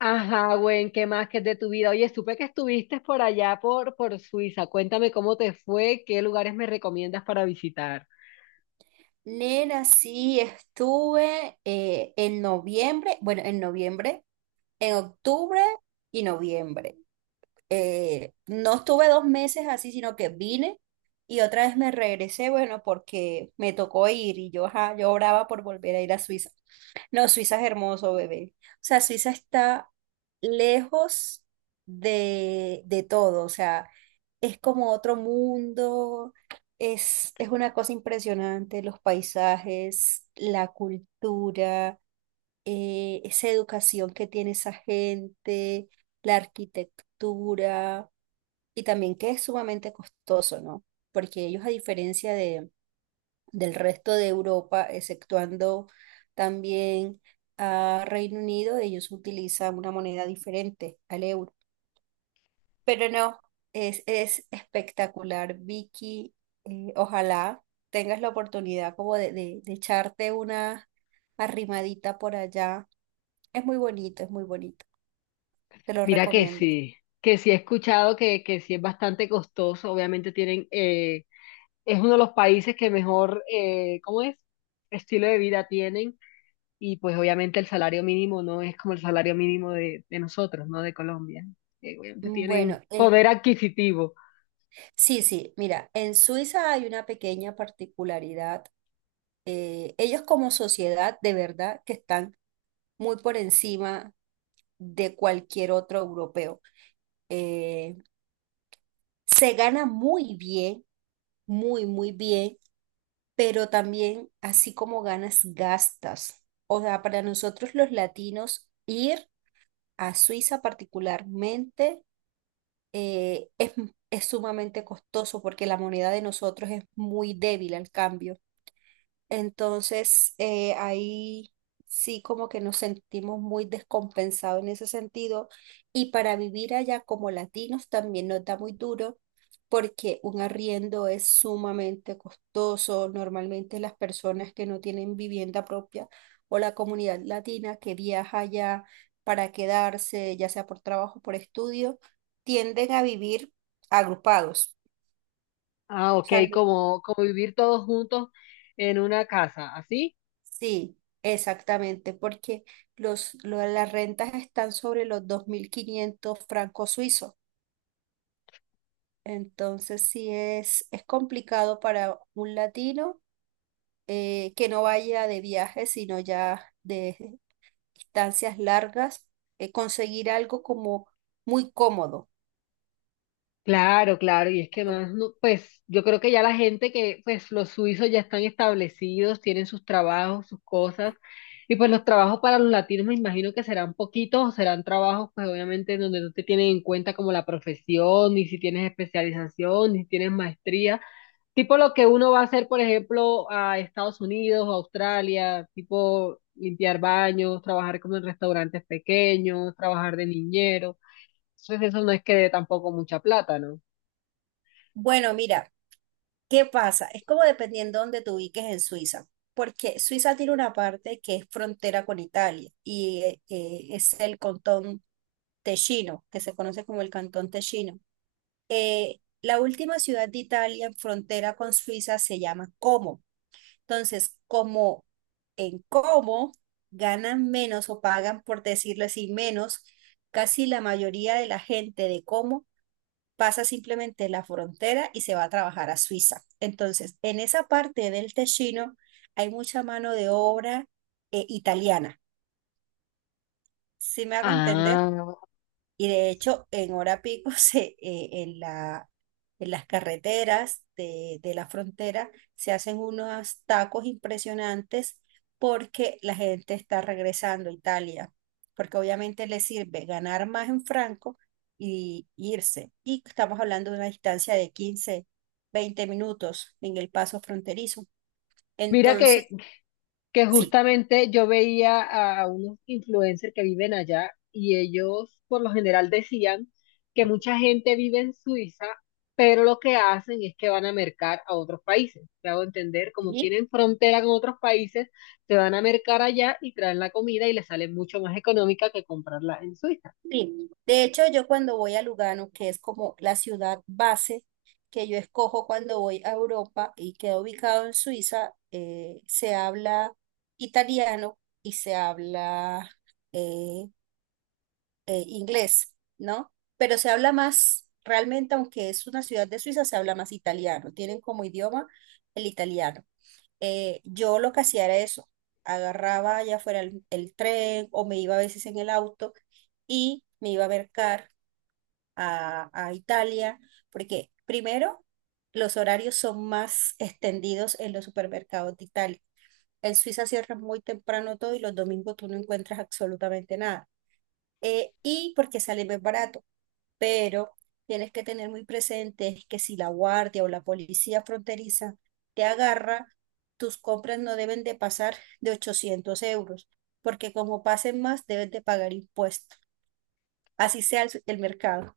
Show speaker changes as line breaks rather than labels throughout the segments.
Ajá, güey, ¿qué más que es de tu vida? Oye, supe que estuviste por allá por Suiza. Cuéntame cómo te fue, qué lugares me recomiendas para visitar.
Nena, sí, estuve en noviembre, bueno, en noviembre, en octubre y noviembre no estuve 2 meses así, sino que vine y otra vez me regresé, bueno, porque me tocó ir y yo, ajá, yo oraba por volver a ir a Suiza. No, Suiza es hermoso, bebé. O sea, Suiza está lejos de todo. O sea, es como otro mundo, es una cosa impresionante: los paisajes, la cultura, esa educación que tiene esa gente, la arquitectura, y también que es sumamente costoso, ¿no? Porque ellos, a diferencia del resto de Europa, exceptuando también a Reino Unido, ellos utilizan una moneda diferente al euro. Pero no, es espectacular, Vicky. Ojalá tengas la oportunidad como de, de echarte una arrimadita por allá. Es muy bonito, es muy bonito. Te lo
Mira
recomiendo.
que sí he escuchado que sí es bastante costoso. Obviamente tienen, es uno de los países que mejor, ¿cómo es? Estilo de vida tienen. Y pues obviamente el salario mínimo no es como el salario mínimo de nosotros, ¿no? De Colombia. Obviamente tienen
Bueno,
poder adquisitivo.
sí, sí, mira, en Suiza hay una pequeña particularidad. Ellos como sociedad, de verdad, que están muy por encima de cualquier otro europeo. Eh, se gana muy bien, muy, muy bien, pero también así como ganas, gastas. O sea, para nosotros los latinos, ir a Suiza particularmente eh, es, es sumamente costoso porque la moneda de nosotros es muy débil al cambio. Entonces, ahí sí como que nos sentimos muy descompensados en ese sentido. Y para vivir allá como latinos también nos da muy duro porque un arriendo es sumamente costoso. Normalmente las personas que no tienen vivienda propia, o la comunidad latina que viaja allá para quedarse, ya sea por trabajo o por estudio, tienden a vivir agrupados.
Ah, ok, como vivir todos juntos en una casa, ¿así?
Sí, exactamente, porque las rentas están sobre los 2500 francos suizos. Entonces, sí es complicado para un latino que no vaya de viaje, sino ya de distancias largas, conseguir algo como muy cómodo.
Claro, claro, y es que más, pues yo creo que ya la gente que, pues los suizos ya están establecidos, tienen sus trabajos, sus cosas, y pues los trabajos para los latinos me imagino que serán poquitos o serán trabajos, pues obviamente en donde no te tienen en cuenta como la profesión, ni si tienes especialización, ni si tienes maestría. Tipo lo que uno va a hacer, por ejemplo, a Estados Unidos o Australia, tipo limpiar baños, trabajar como en restaurantes pequeños, trabajar de niñero. Entonces eso no es que dé tampoco mucha plata, ¿no?
Bueno, mira, ¿qué pasa? Es como dependiendo dónde te ubiques en Suiza, porque Suiza tiene una parte que es frontera con Italia y es el cantón Ticino, que se conoce como el Cantón Ticino. La última ciudad de Italia en frontera con Suiza se llama Como. Entonces, como en Como ganan menos o pagan, por decirlo así, menos, casi la mayoría de la gente de Como pasa simplemente la frontera y se va a trabajar a Suiza. Entonces, en esa parte del Ticino hay mucha mano de obra italiana. ¿Sí me hago entender?
Ah.
Y de hecho, en hora pico, en las carreteras de la frontera se hacen unos tacos impresionantes porque la gente está regresando a Italia, porque obviamente les sirve ganar más en franco y irse. Y estamos hablando de una distancia de 15-20 minutos en el paso fronterizo.
Mira
Entonces,
que
sí.
justamente yo veía a unos influencers que viven allá y ellos por lo general decían que mucha gente vive en Suiza, pero lo que hacen es que van a mercar a otros países. Te hago entender, como tienen frontera con otros países, se van a mercar allá y traen la comida y les sale mucho más económica que comprarla en Suiza.
Sí, de hecho yo cuando voy a Lugano, que es como la ciudad base que yo escojo cuando voy a Europa y queda ubicado en Suiza, se habla italiano y se habla eh, inglés, ¿no? Pero se habla más, realmente, aunque es una ciudad de Suiza, se habla más italiano; tienen como idioma el italiano. Yo lo que hacía era eso: agarraba ya fuera el tren o me iba a veces en el auto, y me iba a ver a Italia, porque primero los horarios son más extendidos en los supermercados de Italia. En Suiza cierran muy temprano todo y los domingos tú no encuentras absolutamente nada. Y porque sale más barato, pero tienes que tener muy presente que si la guardia o la policía fronteriza te agarra, tus compras no deben de pasar de 800 euros, porque como pasen más, debes de pagar impuestos. Así sea el mercado.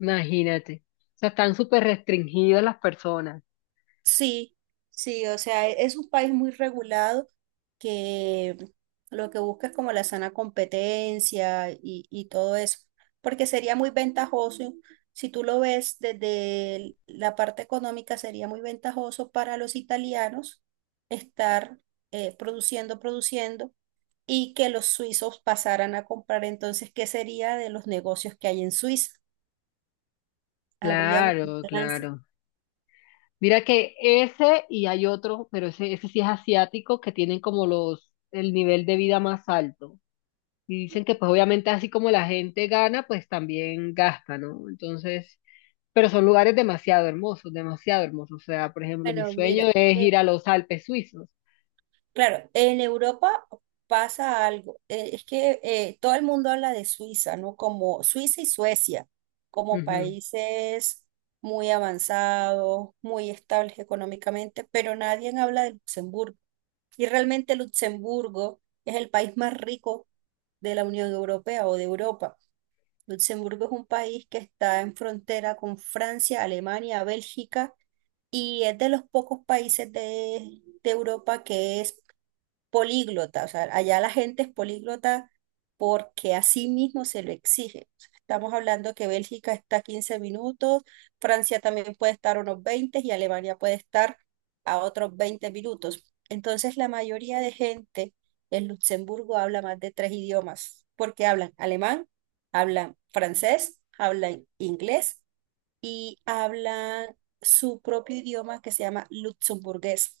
Imagínate. O sea, están súper restringidas las personas.
Sí, sí, o sea, es un país muy regulado, que lo que busca es como la sana competencia y todo eso, porque sería muy ventajoso, si tú lo ves desde la parte económica, sería muy ventajoso para los italianos estar produciendo, produciendo, y que los suizos pasaran a comprar. Entonces, ¿qué sería de los negocios que hay en Suiza? Habría un
Claro,
balance.
claro. Mira que ese y hay otro, pero ese sí es asiático, que tienen como el nivel de vida más alto. Y dicen que pues obviamente así como la gente gana, pues también gasta, ¿no? Entonces, pero son lugares demasiado hermosos, demasiado hermosos. O sea, por ejemplo, mi
Bueno,
sueño
mira.
es ir a los Alpes suizos.
Claro, en Europa pasa algo. Es que todo el mundo habla de Suiza, ¿no? Como Suiza y Suecia, como
Ujú,
países muy avanzados, muy estables económicamente, pero nadie habla de Luxemburgo. Y realmente Luxemburgo es el país más rico de la Unión Europea o de Europa. Luxemburgo es un país que está en frontera con Francia, Alemania, Bélgica, y es de los pocos países de Europa que es políglota. O sea, allá la gente es políglota porque a sí mismo se lo exige. O sea, estamos hablando que Bélgica está 15 minutos, Francia también puede estar unos 20 y Alemania puede estar a otros 20 minutos. Entonces, la mayoría de gente en Luxemburgo habla más de tres idiomas, porque hablan alemán, hablan francés, hablan inglés y hablan su propio idioma, que se llama luxemburgués.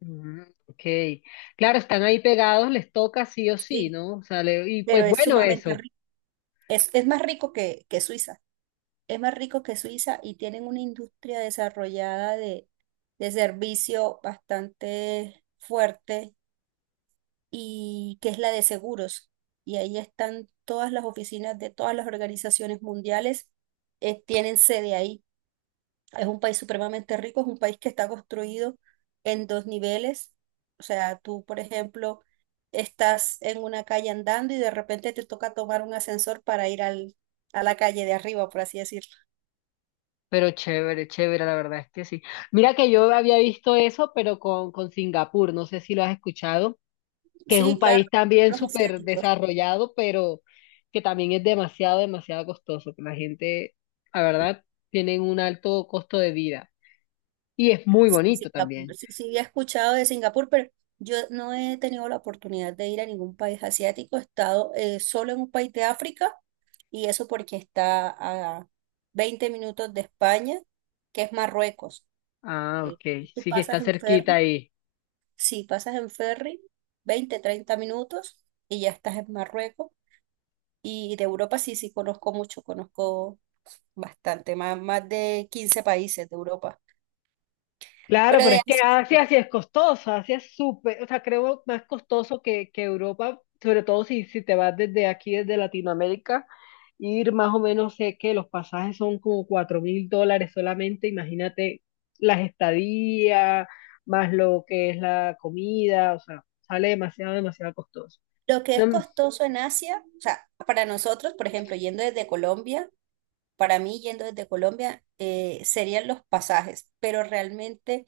ujú, ok. Claro, están ahí pegados, les toca sí o sí,
Sí,
¿no? O sea, y
pero
pues
es
bueno
sumamente...
eso.
Es más rico que Suiza, es más rico que Suiza, y tienen una industria desarrollada de servicio bastante fuerte, y que es la de seguros. Y ahí están todas las oficinas de todas las organizaciones mundiales, tienen sede ahí. Es un país supremamente rico, es un país que está construido en dos niveles. O sea, tú, por ejemplo, estás en una calle andando y de repente te toca tomar un ascensor para ir a la calle de arriba, por así decirlo.
Pero chévere, chévere, la verdad es que sí. Mira que yo había visto eso, pero con Singapur, no sé si lo has escuchado, que es un
Sí, claro,
país también
los
súper
asiáticos.
desarrollado, pero que también es demasiado, demasiado costoso, que la gente, la verdad, tienen un alto costo de vida. Y es muy
Sí, sí,
bonito
Singapur.
también.
Sí, sí, he escuchado de Singapur, pero yo no he tenido la oportunidad de ir a ningún país asiático. He estado solo en un país de África, y eso porque está a 20 minutos de España, que es Marruecos.
Ah,
Eh,
ok,
Tú
sí que está
pasas en
cerquita
ferry,
ahí.
sí pasas en ferry, 20-30 minutos y ya estás en Marruecos. Y de Europa sí, sí conozco mucho, conozco bastante, más, más de 15 países de Europa.
Claro,
Pero
pero
de
es que
Asia,
Asia sí es costoso, Asia es súper, o sea, creo más costoso que Europa, sobre todo si te vas desde aquí, desde Latinoamérica, ir más o menos, sé que los pasajes son como $4,000 solamente, imagínate las estadías, más lo que es la comida, o sea, sale demasiado, demasiado costoso.
lo que
No,
es costoso en Asia, o sea, para nosotros, por ejemplo, yendo desde Colombia, para mí yendo desde Colombia, serían los pasajes, pero realmente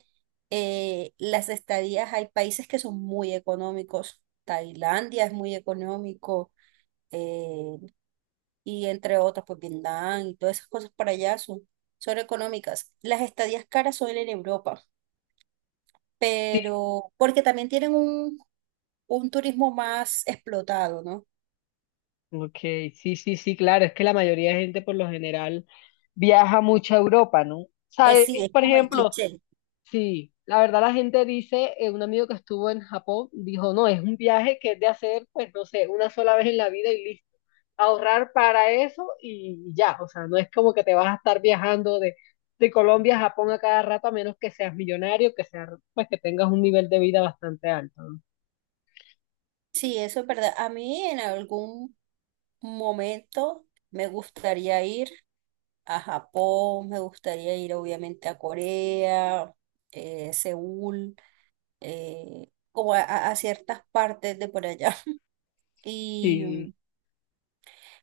las estadías, hay países que son muy económicos. Tailandia es muy económico, eh, y entre otras, pues Vietnam y todas esas cosas para allá son, son económicas. Las estadías caras son en Europa,
sí,
pero porque también tienen un turismo más explotado, ¿no?
ok, sí, sí, sí, claro, es que la mayoría de gente por lo general viaja mucho a Europa, ¿no? O
Que
sea,
sí, es
por
como el
ejemplo.
cliché.
Sí, la verdad la gente dice, un amigo que estuvo en Japón dijo, no, es un viaje que es de hacer, pues no sé, una sola vez en la vida y listo. Ahorrar para eso y ya, o sea, no es como que te vas a estar viajando de Colombia a Japón a cada rato, a menos que seas millonario, que seas, pues que tengas un nivel de vida bastante alto, ¿no?
Sí, eso es verdad. A mí en algún momento me gustaría ir a Japón, me gustaría ir obviamente a Corea, Seúl, como a ciertas partes de por allá. Y mm,
Sí,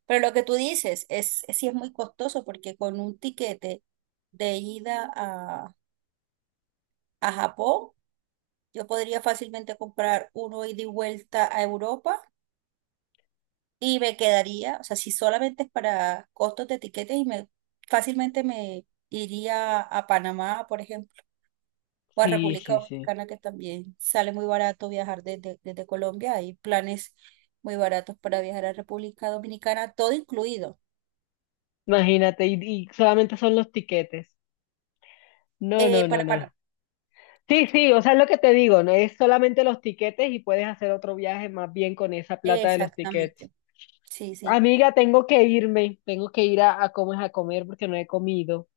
Pero lo que tú dices, es sí, es muy costoso, porque con un tiquete de ida a Japón, yo podría fácilmente comprar uno ida y vuelta a Europa y me quedaría. O sea, si solamente es para costos de tiquetes, y me fácilmente me iría a Panamá, por ejemplo, o a
sí,
República
sí, sí.
Dominicana, que también sale muy barato viajar desde Colombia. Hay planes muy baratos para viajar a República Dominicana, todo incluido.
Imagínate, y solamente son los tiquetes. No, no, no,
Para
no.
Panamá.
Sí, sí, o sea, es lo que te digo, no es solamente los tiquetes y puedes hacer otro viaje más bien con esa plata de los tiquetes.
Exactamente. Sí, sí.
Amiga, tengo que irme, tengo que ir a comer porque no he comido.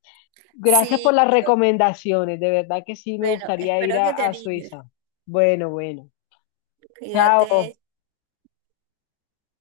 Gracias por
Sí,
las recomendaciones, de verdad que sí me
bueno,
gustaría ir
espero que te
a
animes.
Suiza. Bueno, bueno,
Cuídate.
chao.